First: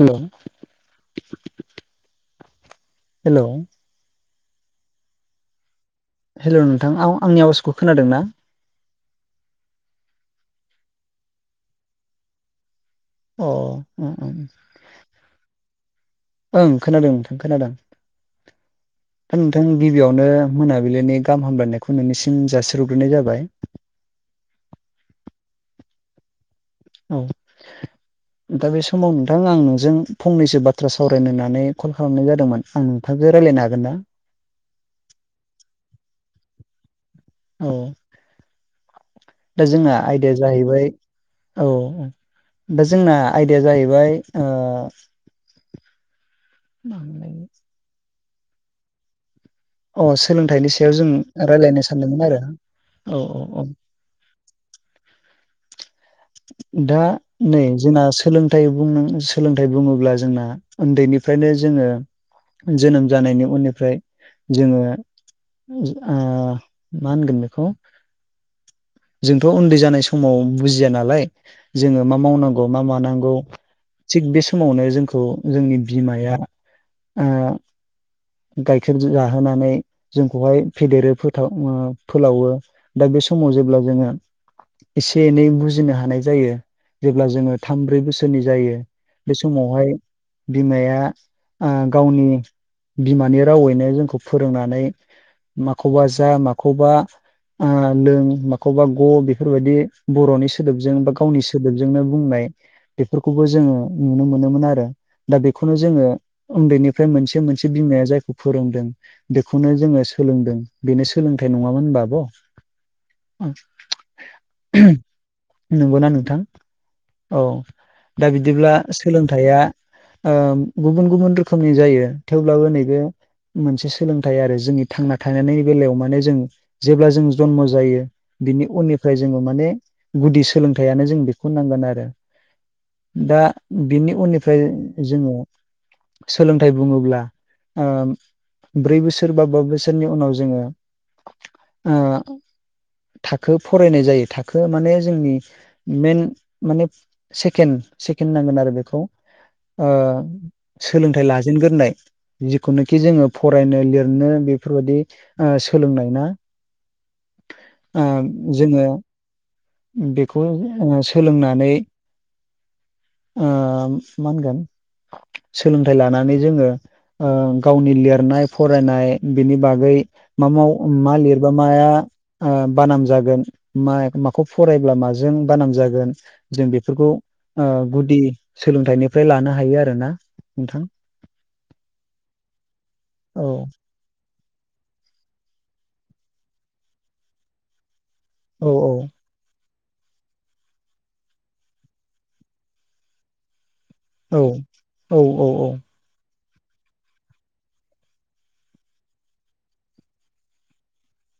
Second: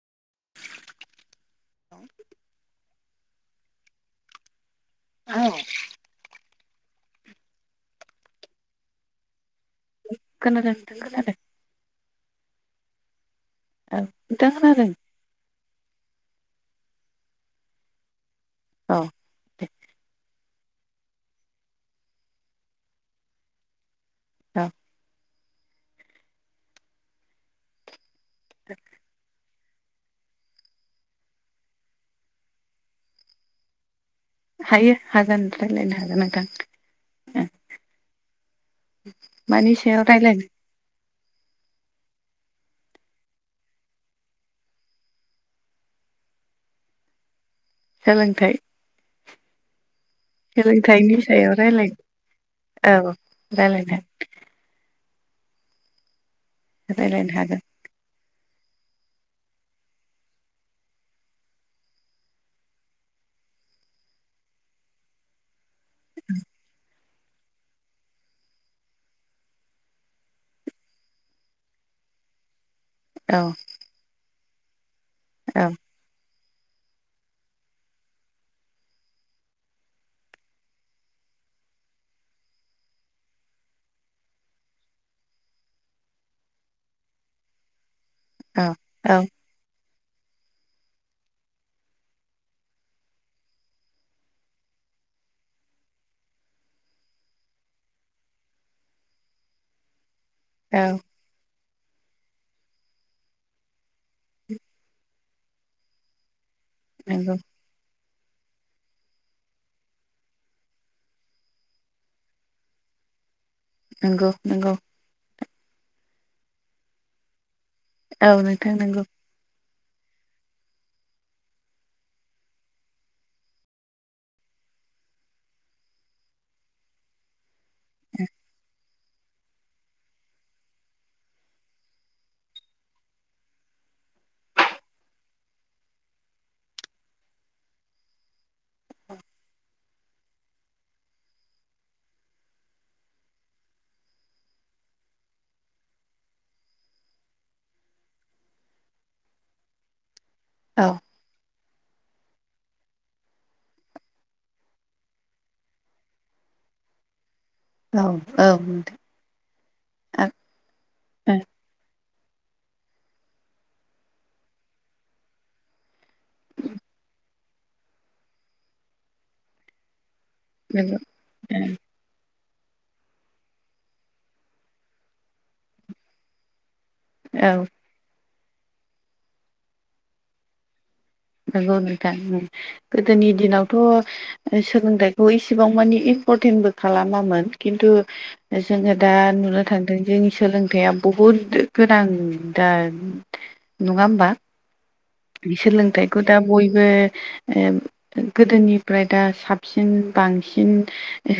हेल' औ हेलौ औ हेलौ नोंथां आ आंनि आवाजखौ खोनादों ना खोनादों नोंथां खोनादों अ औ नोंथां खोनादों ओं खोनादों नोंथां खोनादों औ दा नोंथां दे गिबियावनो मोनाबिलिनि गाहाम हामलायनायखौ नोंनिसिम जासिहरग्रोनाय जाबाय औ औ दा बे समावनो नोंथां आं नोंजों फंनैसो बाथ्रा सावरायनोनानै कल खालामनाय जादोंमोन आं नोंथांजों रायज्लायनो हागोन ना हायो हागोन रायलायनो हागोन नोंथां औ दा मानि जोंना सायाव आयदाया रायज्लायनो जाहैबाय औ, दा जोंना आयदाया जाहैबाय [unintelligible] [unintelligible] ओ अ सायाव जों सोलोंथाइनि सायाव रायलायनो रायलाय सानदोंमोन आरो औ रायलायनो दा रायज्लायनो हागोन नै जोंना सोलोंथाइ बुं सोलोंथाइ बुङोब्ला जोंना उन्दैनिफ्रायनो जोङो जोनोम जानायनि उननिफ्राय जोङो मा होनगोन बेखौ जोंथ' उन्दै जानाय समाव बुजिया नालाय। जोङो मा मावनांगौ मा मानांगौ औ थिग बे समावनो जोंखौ औ जोंनि बिमाया गाइखेर जाहोनानै जोंखौहाय फेदेरो फथाव ओ फोलावो। दा बे समाव जेब्ला जोङो एसे एनै बुजिनो हानाय जायो। जेब्ला जोङो थाम, ब्रै बोसोरनि औ जायो। औ बे समावहाय बिमाया ओ गावनि बिमानि रावैनो जोंखौ फोरोंनानै माखौबा जा माखौबा अ लों माखौबा ग' बेफोरबायदि बर'नि औ सोदोबजों बा गावनि सोदोबजोंनो बुंनाय बेफोरखौबो जोङो नुनो मोनोमोन आरो दा बेखौनो जोङो उन्दैनिफ्राय नंगौ मोनसे- मोनसे बिमाया जायखौ फोरोंदों बेखौनो जोङो सोलोंदों। बेनो सोलोंथाइ नङामोन होनबा आब'? नंगौ नंगौ। नंगौना नोंथां? औ औ दा नोंथां बिदिब्ला [unintelligible] [unintelligible] नंगौ गुबुन -गुबुन रोखोमनि जायो थेवब्लाबो नैबे मोनसे सोलोंथाइ आरो जोंनि थांना थानायनि बेलायाव माने जों जेब्ला जों जनम जायो बिनि उननिफ्राय जोङो माने गुदि सोलोंथाइआनो जों बेखौ नांगोन आरो। दा बेनि उननिफ्राय जोङो सोलोंथाइ बुङोब्ला ओ ब्रै बोसोर बा बा बोसोरनि उनाव जोङो ओ थाखो फरायनाय जायो। थाखो माने जोंनि मेन माने [unintelligible] सेकेणड नांगोन आरो बेखौ औ सोलोंथाइ लाजेनग्रोनाय जिखुनुखि जोङो फरायनो लिरनो बेफोरबायदि सोलोंनाय ना ओ औ जोङो नोंथां बेखौ ओ सोलोंनानै ओ मा होनगोन सोलोंथाइ लानानै जोङो ओ गावनि लिरनाय फरायनाय बिनि बागै मा- नंगौ मा लिरबा माया अ बानाम जागोन मा माखौ फरायब्ला माजों बानाम जागोन जों बेफोरखौ ओ औ गुदि सोलोंथाइनिफ्राय लानो हायो आरोना नोंथां। नंगौ नोथां। गोदोनि औ दिनावथ' सोलोंथाइखौ इसेबां मानि इम्परटेन्टबो खालामामोन खिन्थु औ औ जोङो दा [unintelligible] [unintelligible] जोंनि सोलोंथाइया बुहुद गोनां दा नङा होमबा? औ। औ बे सोलोंथाइखौ दा बयबो ओ गोदोनिफ्राय दा साबसिन बांसिन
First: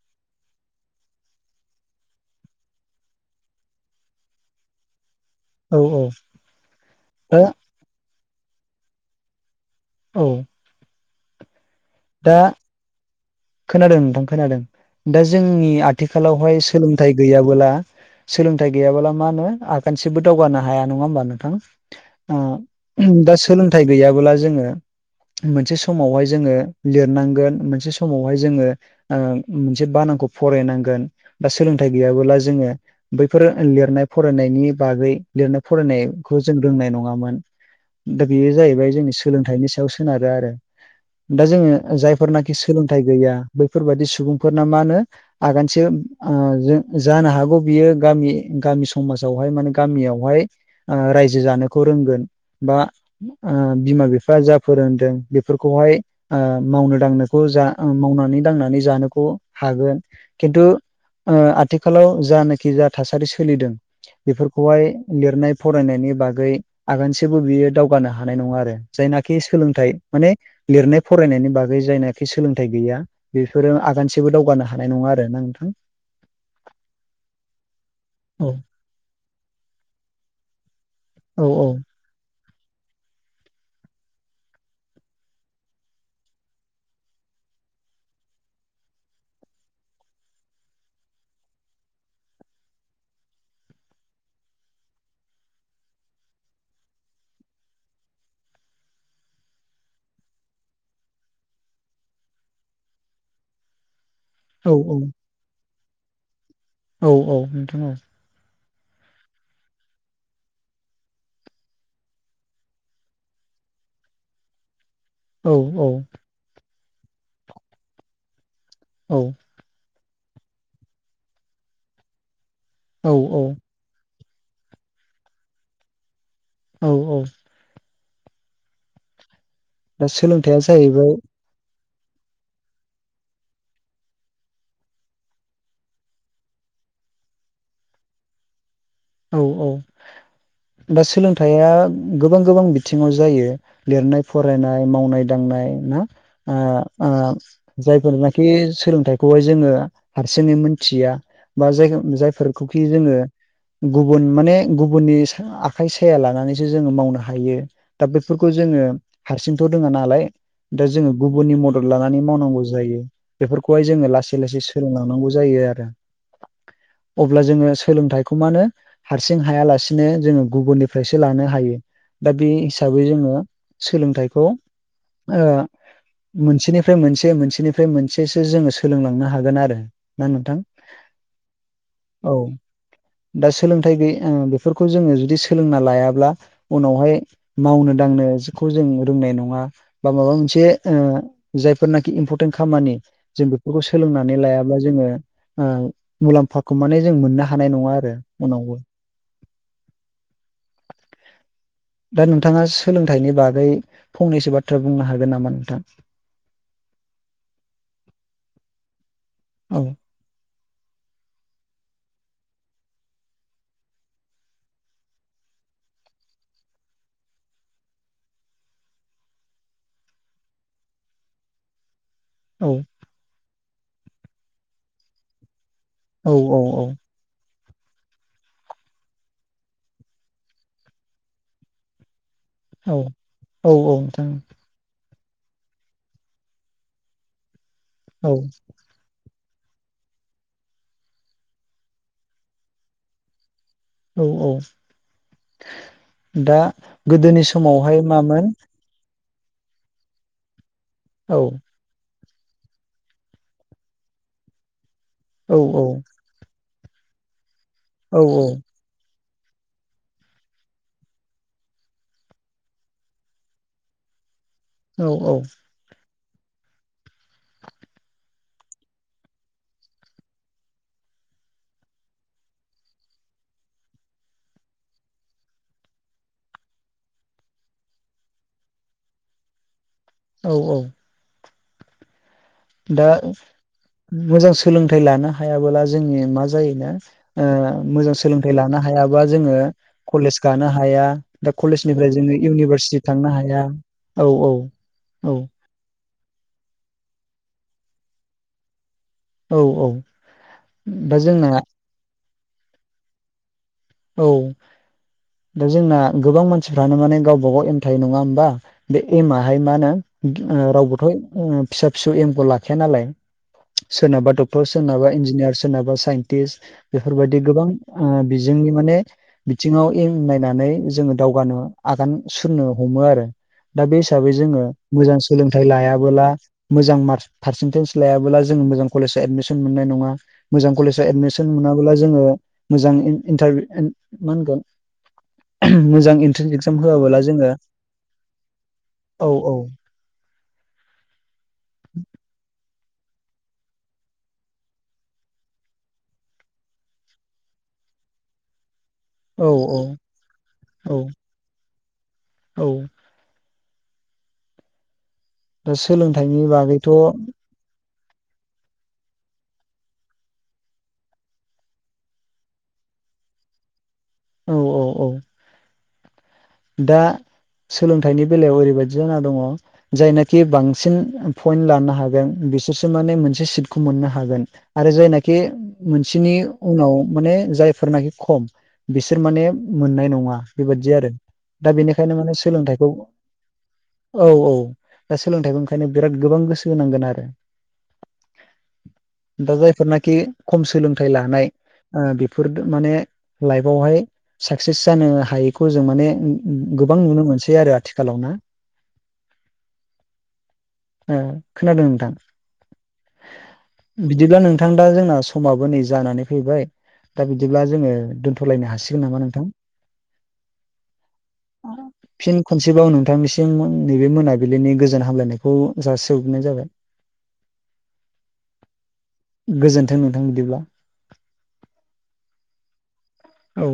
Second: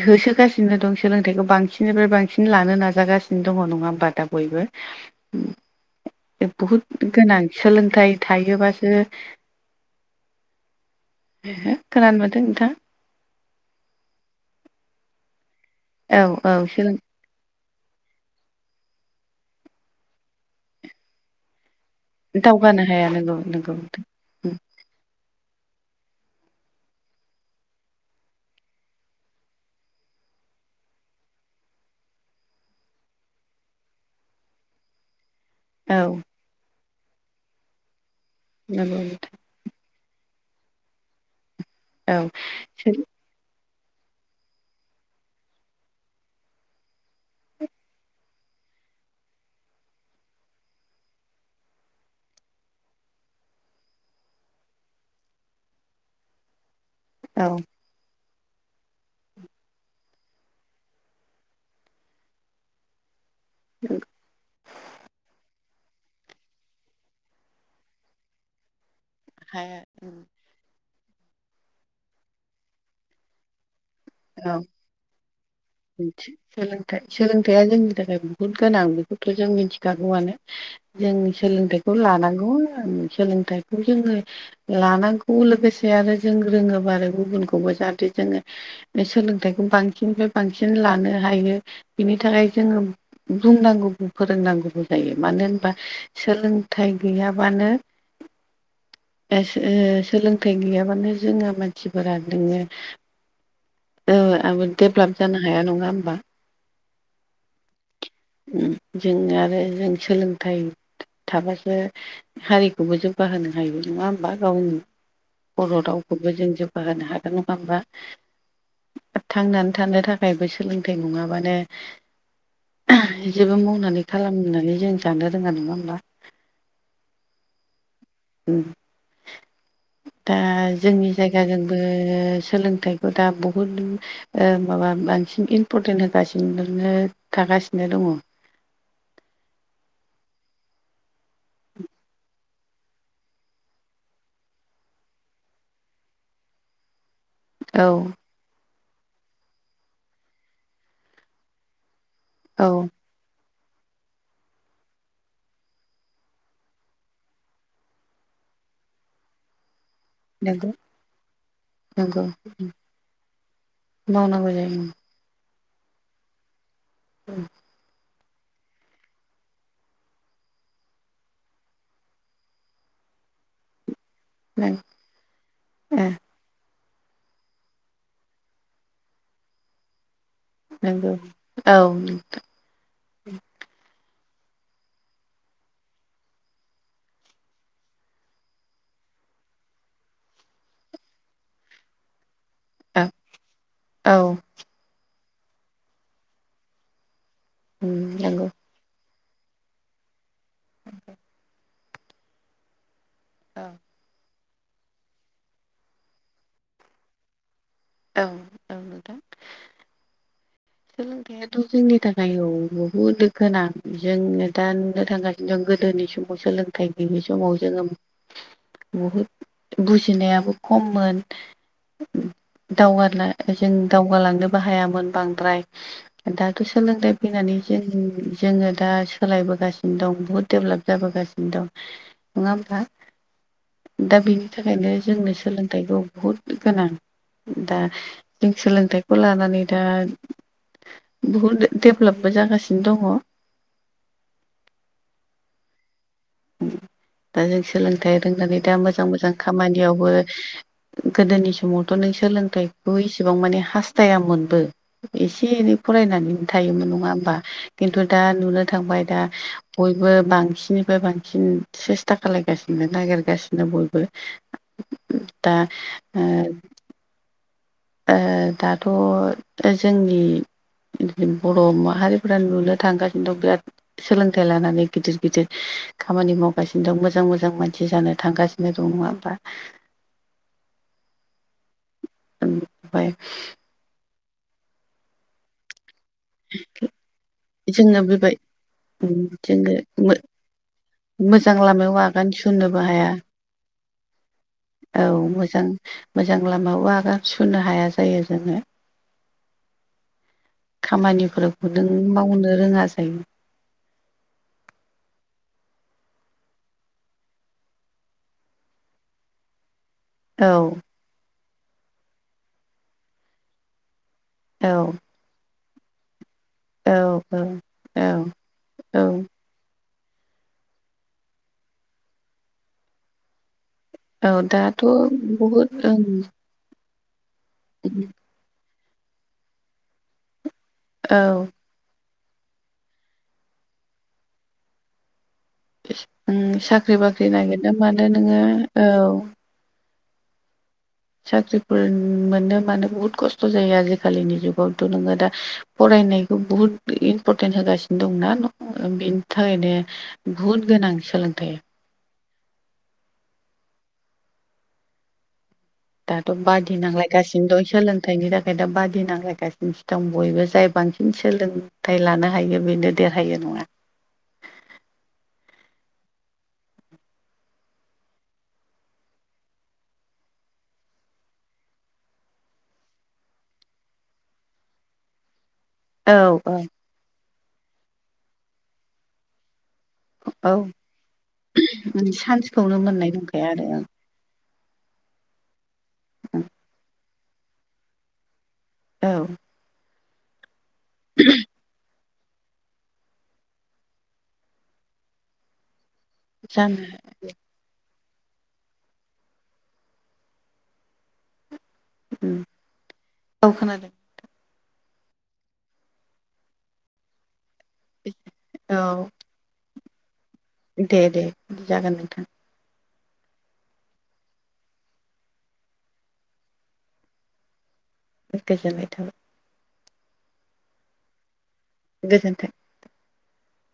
होसोगासिनो दं सोलोंथाइखौ बांसिननिफ्राय बांसिन लानो नाजागासिनो दङ नङा होमबा दा बयबो औ औ बहुद दा गोनां सोलोंथाइ थायोबासो औ। [unintelligible] दा नोंथा खोनादों नोंथां खोनादों। दा जोंनि औ औ आथिखालावहाय सोलों सोलोंथाइ गैयाबोला सोलोंथायाइ गैयाबला मा होनो आगानसेबो दावगानो हाया नङा होमबा नोंथां? अ दावगानो हाया नंगौ दा नंगौ सोलोंथाइ गैयाबोला जोङो मोनसे समावहाय जोङो लिरनांगोन, मोनसे समावहाय जोङो मोनसे बानानखौ फरायनांगोन, बा सोलोंथाइ गैयाबोला जोङो बैफोर लिरनाय फरायनायनि बागै लिरनाय औ फरायनायखौ जों रोंनाय नङामोन। दा बेयो जाहैबाय नंगौ जोंनि सोलों सायाव सोनार आरो। दा जों औ जायफोरनाखि सोलोंथाइ गैया बैफोरबायदि सुबुंफोरना मा होनो आगानसे ओ जानो हागौ बियो गामि गामि समाजावहाय माने गामियावहाय रायजो जानोखौ रोंगोन, बा बिमा बिफा जा फोरोंदों बेफोरखौहाय मावनो दांनोखौ औ जा मावनानै दांनानै जानोखौ हागोन। खिन्थु आथिखालाव जानाखि जा थासारि सोलिदों बेफोरखौहाय लिरनाय फरायनायनि बागै आगानसेबो बियो दावगानो हानाय नङा आरो। जायनाखि हाया सोलोंथाइ माने लिरनाय फरायनायनि बागै जायनाखि सोलोंथाइ गैया। बेफोर आगानसेबो औ दावगानो हानाय नङा आरोना नोंथां। सोलोंथाइ सोलोंथाइया जोंनि थाखाय बुहुत औ गोनां बेखौथ' जों मिथिखागौवानो। जों औ सोलोंथाइखौ लानांगौ सोलोंथाइखौ जोङो लानांगौ लोगोसे आरो जों रोङोबा आरो गुबुनखौबो जाहाथे जोङो सोलोंथाइखौ बांसिननिफ्राय बांसिन लानो हायो बिनि थाखाय जोङो बुंनांगौबो फोरोंनांगौबो जायो। मानो होनबा सोलोंथाइ गैयाबानो [inaudible] सोलोंथाइ गैयाबानो जोङो मानसिफोरा नोङो आं औ डेभलप जानो हाया नङा होमबा। औ औ नोंथां औ। जों आरो जों सोलोंथाइ थाबासो हारिखौबो जौगाहोनो हायो नङा होमबा। गावनि औ बर' औ रावखौबो जों जौगाहोनो हागोन नङा होमबा। औ थांनानै थानो थाखायबो सोलोंथाइ नङाबानो औ जेबो औ मावनानै खालामनानै जों जानो रोङा नङा होमब्ला। औ औ। दा सोलोंथाइया जाहैबाय जोंनि जायगायाव दा जोंबो सोलोंथाइखौ दा बहुद माबा बांसिन इमपरटेन्ट होगासिनो थागासिनो दङ। औ औ दा सोलोंथाइया गोबां गोबां बिथिङाव जायो। लिरनाय फरायनाय, मावनाय दांनाय ना औ जायफोरनाखि सोलोंथाइखौहाय जोङो हारसिङै मोनथिया। बा जाय जाय औ फोरफोरखौखि जोङो गुबुन माने गुबुननि आखाइ साया लानानैसो जोङो मावनो हायो। दा बेफोरखौ जोङो हारसिंथ' रोङा नालाय नंगौ दा जोङो गुबुननि मदद लानानै नंगौ मावनांगौ जायो। बेफोरखौहाय जोङो लासै मावनांगौ लासै जायो सोलोंलांनांगौ जायो आरो। अब्ला जोङो सोलोंथाइ मानो हारसिं हायालासिनो जोङो गुबुननिफ्रायसो लानो हायो। दा बे हिसाबै जोङो सोलोंथाइखौ मोनसेनिफ्राय मोनसे मोनसेनिफ्राय मोनसेसो जोङो सोलोंलांनो हागोन आरो। ना नों नंगौ औ। दा सोलोंथाइ गैयि बेफोरखौ जोङो जुदि सोलोंना लायाब्ला उनावहाय मावनो दांनोखौ जों रोंनाय नङा। बा माबा मोनसे जायफोरनाखि इम्परटेन्ट खामानि नंगौ जों बेफोरखौ औ सोलोंनानै लायाब्ला जोङो मुलामफाखौ माने जों मोननो हानाय नङा आरो नोंथां उनाव। औ। दा नोंथाङा सोलोंथाइनि बागै फंनैसो बाथ्रा बुंनो हागोन नामा नोंथां? औ औ नोंथां। औ। सोलोंथाया जोंनि थाखाय औ बहुद गोनां जोंनो दा नुनो थांगासिनो दं गोदोनि समाव सोलों थाय गैयै समाव जोङो बहुद बुजिनायाबो खममोन औ दावगाला जों दावगालांनोबो हायामोन बांद्राय औ दाथ' औ औ सोलोंथाइ फैनानै जों जोङो दा सोलायबोगासिनो दं बहुद दडेभेलप जाबोगासिनो दं। [inaudible] नङा होमबा? औ औ औ दा नोंथां बेनि थाखायनो जोंनो सोलों थाइखौ बुहुद गोनां दा औ जों सोलोंथाइखौ लानानै दा बहुद दडेभलपबो जागासिनो दङ। औ औ दा दा गोदोनि जों समावहाय सोलोंथाइ मामोन रोंनानै दा मोजां मोजां खामानियावबो औ गोदोनि समावथ' नों सोलोंथाइ खौ‌ इसेबां माने हास्थायामोनबो एसे औ एनै फरायनानै थायोमोन नङा होमबा? खिन्थु दा औ नुनो थांबाय दा बयबो बांसिननिफ्राय बांसि सिन सेस्था खालायगासिनो नागिरगासिनो बयबो औ औ दा ओ ओ दाथ ओ जोंनि बिदिन बर माहारिफ्रा नुनो थांगासिनो दं बिराद सोलोंथाइ लानानै गिदिर गिदिर खामानि मावगासिनो दं मोजां मोजां मानसि जानो थांगा बे दं नङा होमबा औ औ। उम। दा मोजां सोलोंथाइ लानो हायाबोला जोंनि मा जायोनो ओ जोङो मोजां बेबाय सोलोंथाइ लानो हायाबा जोङो कलेज गानो हाया दा मोजां लामायाव कलेजनिफ्राय आगान जोङो सुरनोबो इउनिभारसिटि हाया थांनो हाया औ औ औ। मोजां लामायाव आगान सुनो हाया जायो जोङो। औ औ। दा जोंना खामानिफोरखौ नों मावनो रोङा जायो। औ दा जोंना गोबां मानसिफ्रानो माने गावबागाव एम थायो नङा होमबा? बे एमाहाय मा नो औ ओ रावबोथ ओ फिसा फिसौ एमखौ लाखाया नालाय सोरनाबाथ डक डक्टर औ सोरनाबा इन्जिनियार सोरनाबा साइन्टिस्ट औ बेफोरबायदि गोबां औ औ ओ बिजोंनि माने औ बिथिङाव एम नायनानै जोङो दावगानो आगान सुरनो हमो आरो। दा बे हिसाबै औ जोङो दाथ' मोजां सोलोंथाइ बहुद ओं लायाबोला मोजां मार्क पार्सेन्टेज लायाबोला जों मोजां कलेजआव एदमिसन मोननाय नङा मोजां कलेज फ्राय औ एडमिसन मोनाबोला जोङो मोजां इन इन्टारभि इन मा होनगोन मोजां उम इन्ट्रेन्स एक्जाम साख्रि होआबोला बाख्रि जोङो नागिरनो मानो नोङो औ औ। साख्रिफोर मोनो मानो बुहुत खस थ जायो आजिखालिनि जुगावथ नोङो दा फरायनायखौ बुहुद इम्परटेन्ट होगासिनो दं ना ओ बिनि औ थाखायनो बुहुद गोनां औ सोलोंथाया। औ। दा दाथ सोलोंथाइनि बादि बागैथ' नांलायगासिनो दं सोलों थायनि थाखाय दा बादि नांलायगासिनोसो दं बयबो जाय बांसिन सोलोंथाइ लानो हायो बेनो देरहायो नङा औ औ औ। दा सोलोंथाइनि बेलायाव ओरैबायदि जाना दङ जायनाखि बांसिन पइन्ट लानो हागोन बिसोरसो माने मोनसे सिटखौ मोननो हागोन। आरो जायनाखि औ मोनसेनि औ उनाव माने जाय फोरनाखि खम बिसोर माने मोननाय नङा औ बेबादि आरो दा बेनिखायनो माने सान्सखौनो सोलोंथाइखौ मोननाय नंखाया आरो औ औ दा सोलोंथाइखौ ओंखायनो बिराद गोबां गोसो होनांगोन आरो। औ दा जायफोरनाखि खम सोलोंथाइ लानाय ओ बेफोर माने लाइफआवहाय साक्सेस जानो हायैखौ जों माने ओ ओ जानो गोबां नुनो मोनसै आरो आथि खालावना ओ खोनादों नोंथां। औ खोनादों बिदिब्ला नोंथां दा जोंना समाबो नै जानानै फैबाय। दा बिदिब्ला जोङो दोनथलायनो औ हासिगोन नामा नोंथां। दे दे जागोन नोंथां। फिन खनसेबाव नोंथांनिसिम ओन नैबे मोनाबिलिनि गोजोन हामलायनायखौ जासि हरग्रोनाय जाबाय। [inaudible] गोजोननाय थाबाय। गोजोन्थों नोंथां बिदिब्ला। गोजोन्थों। औ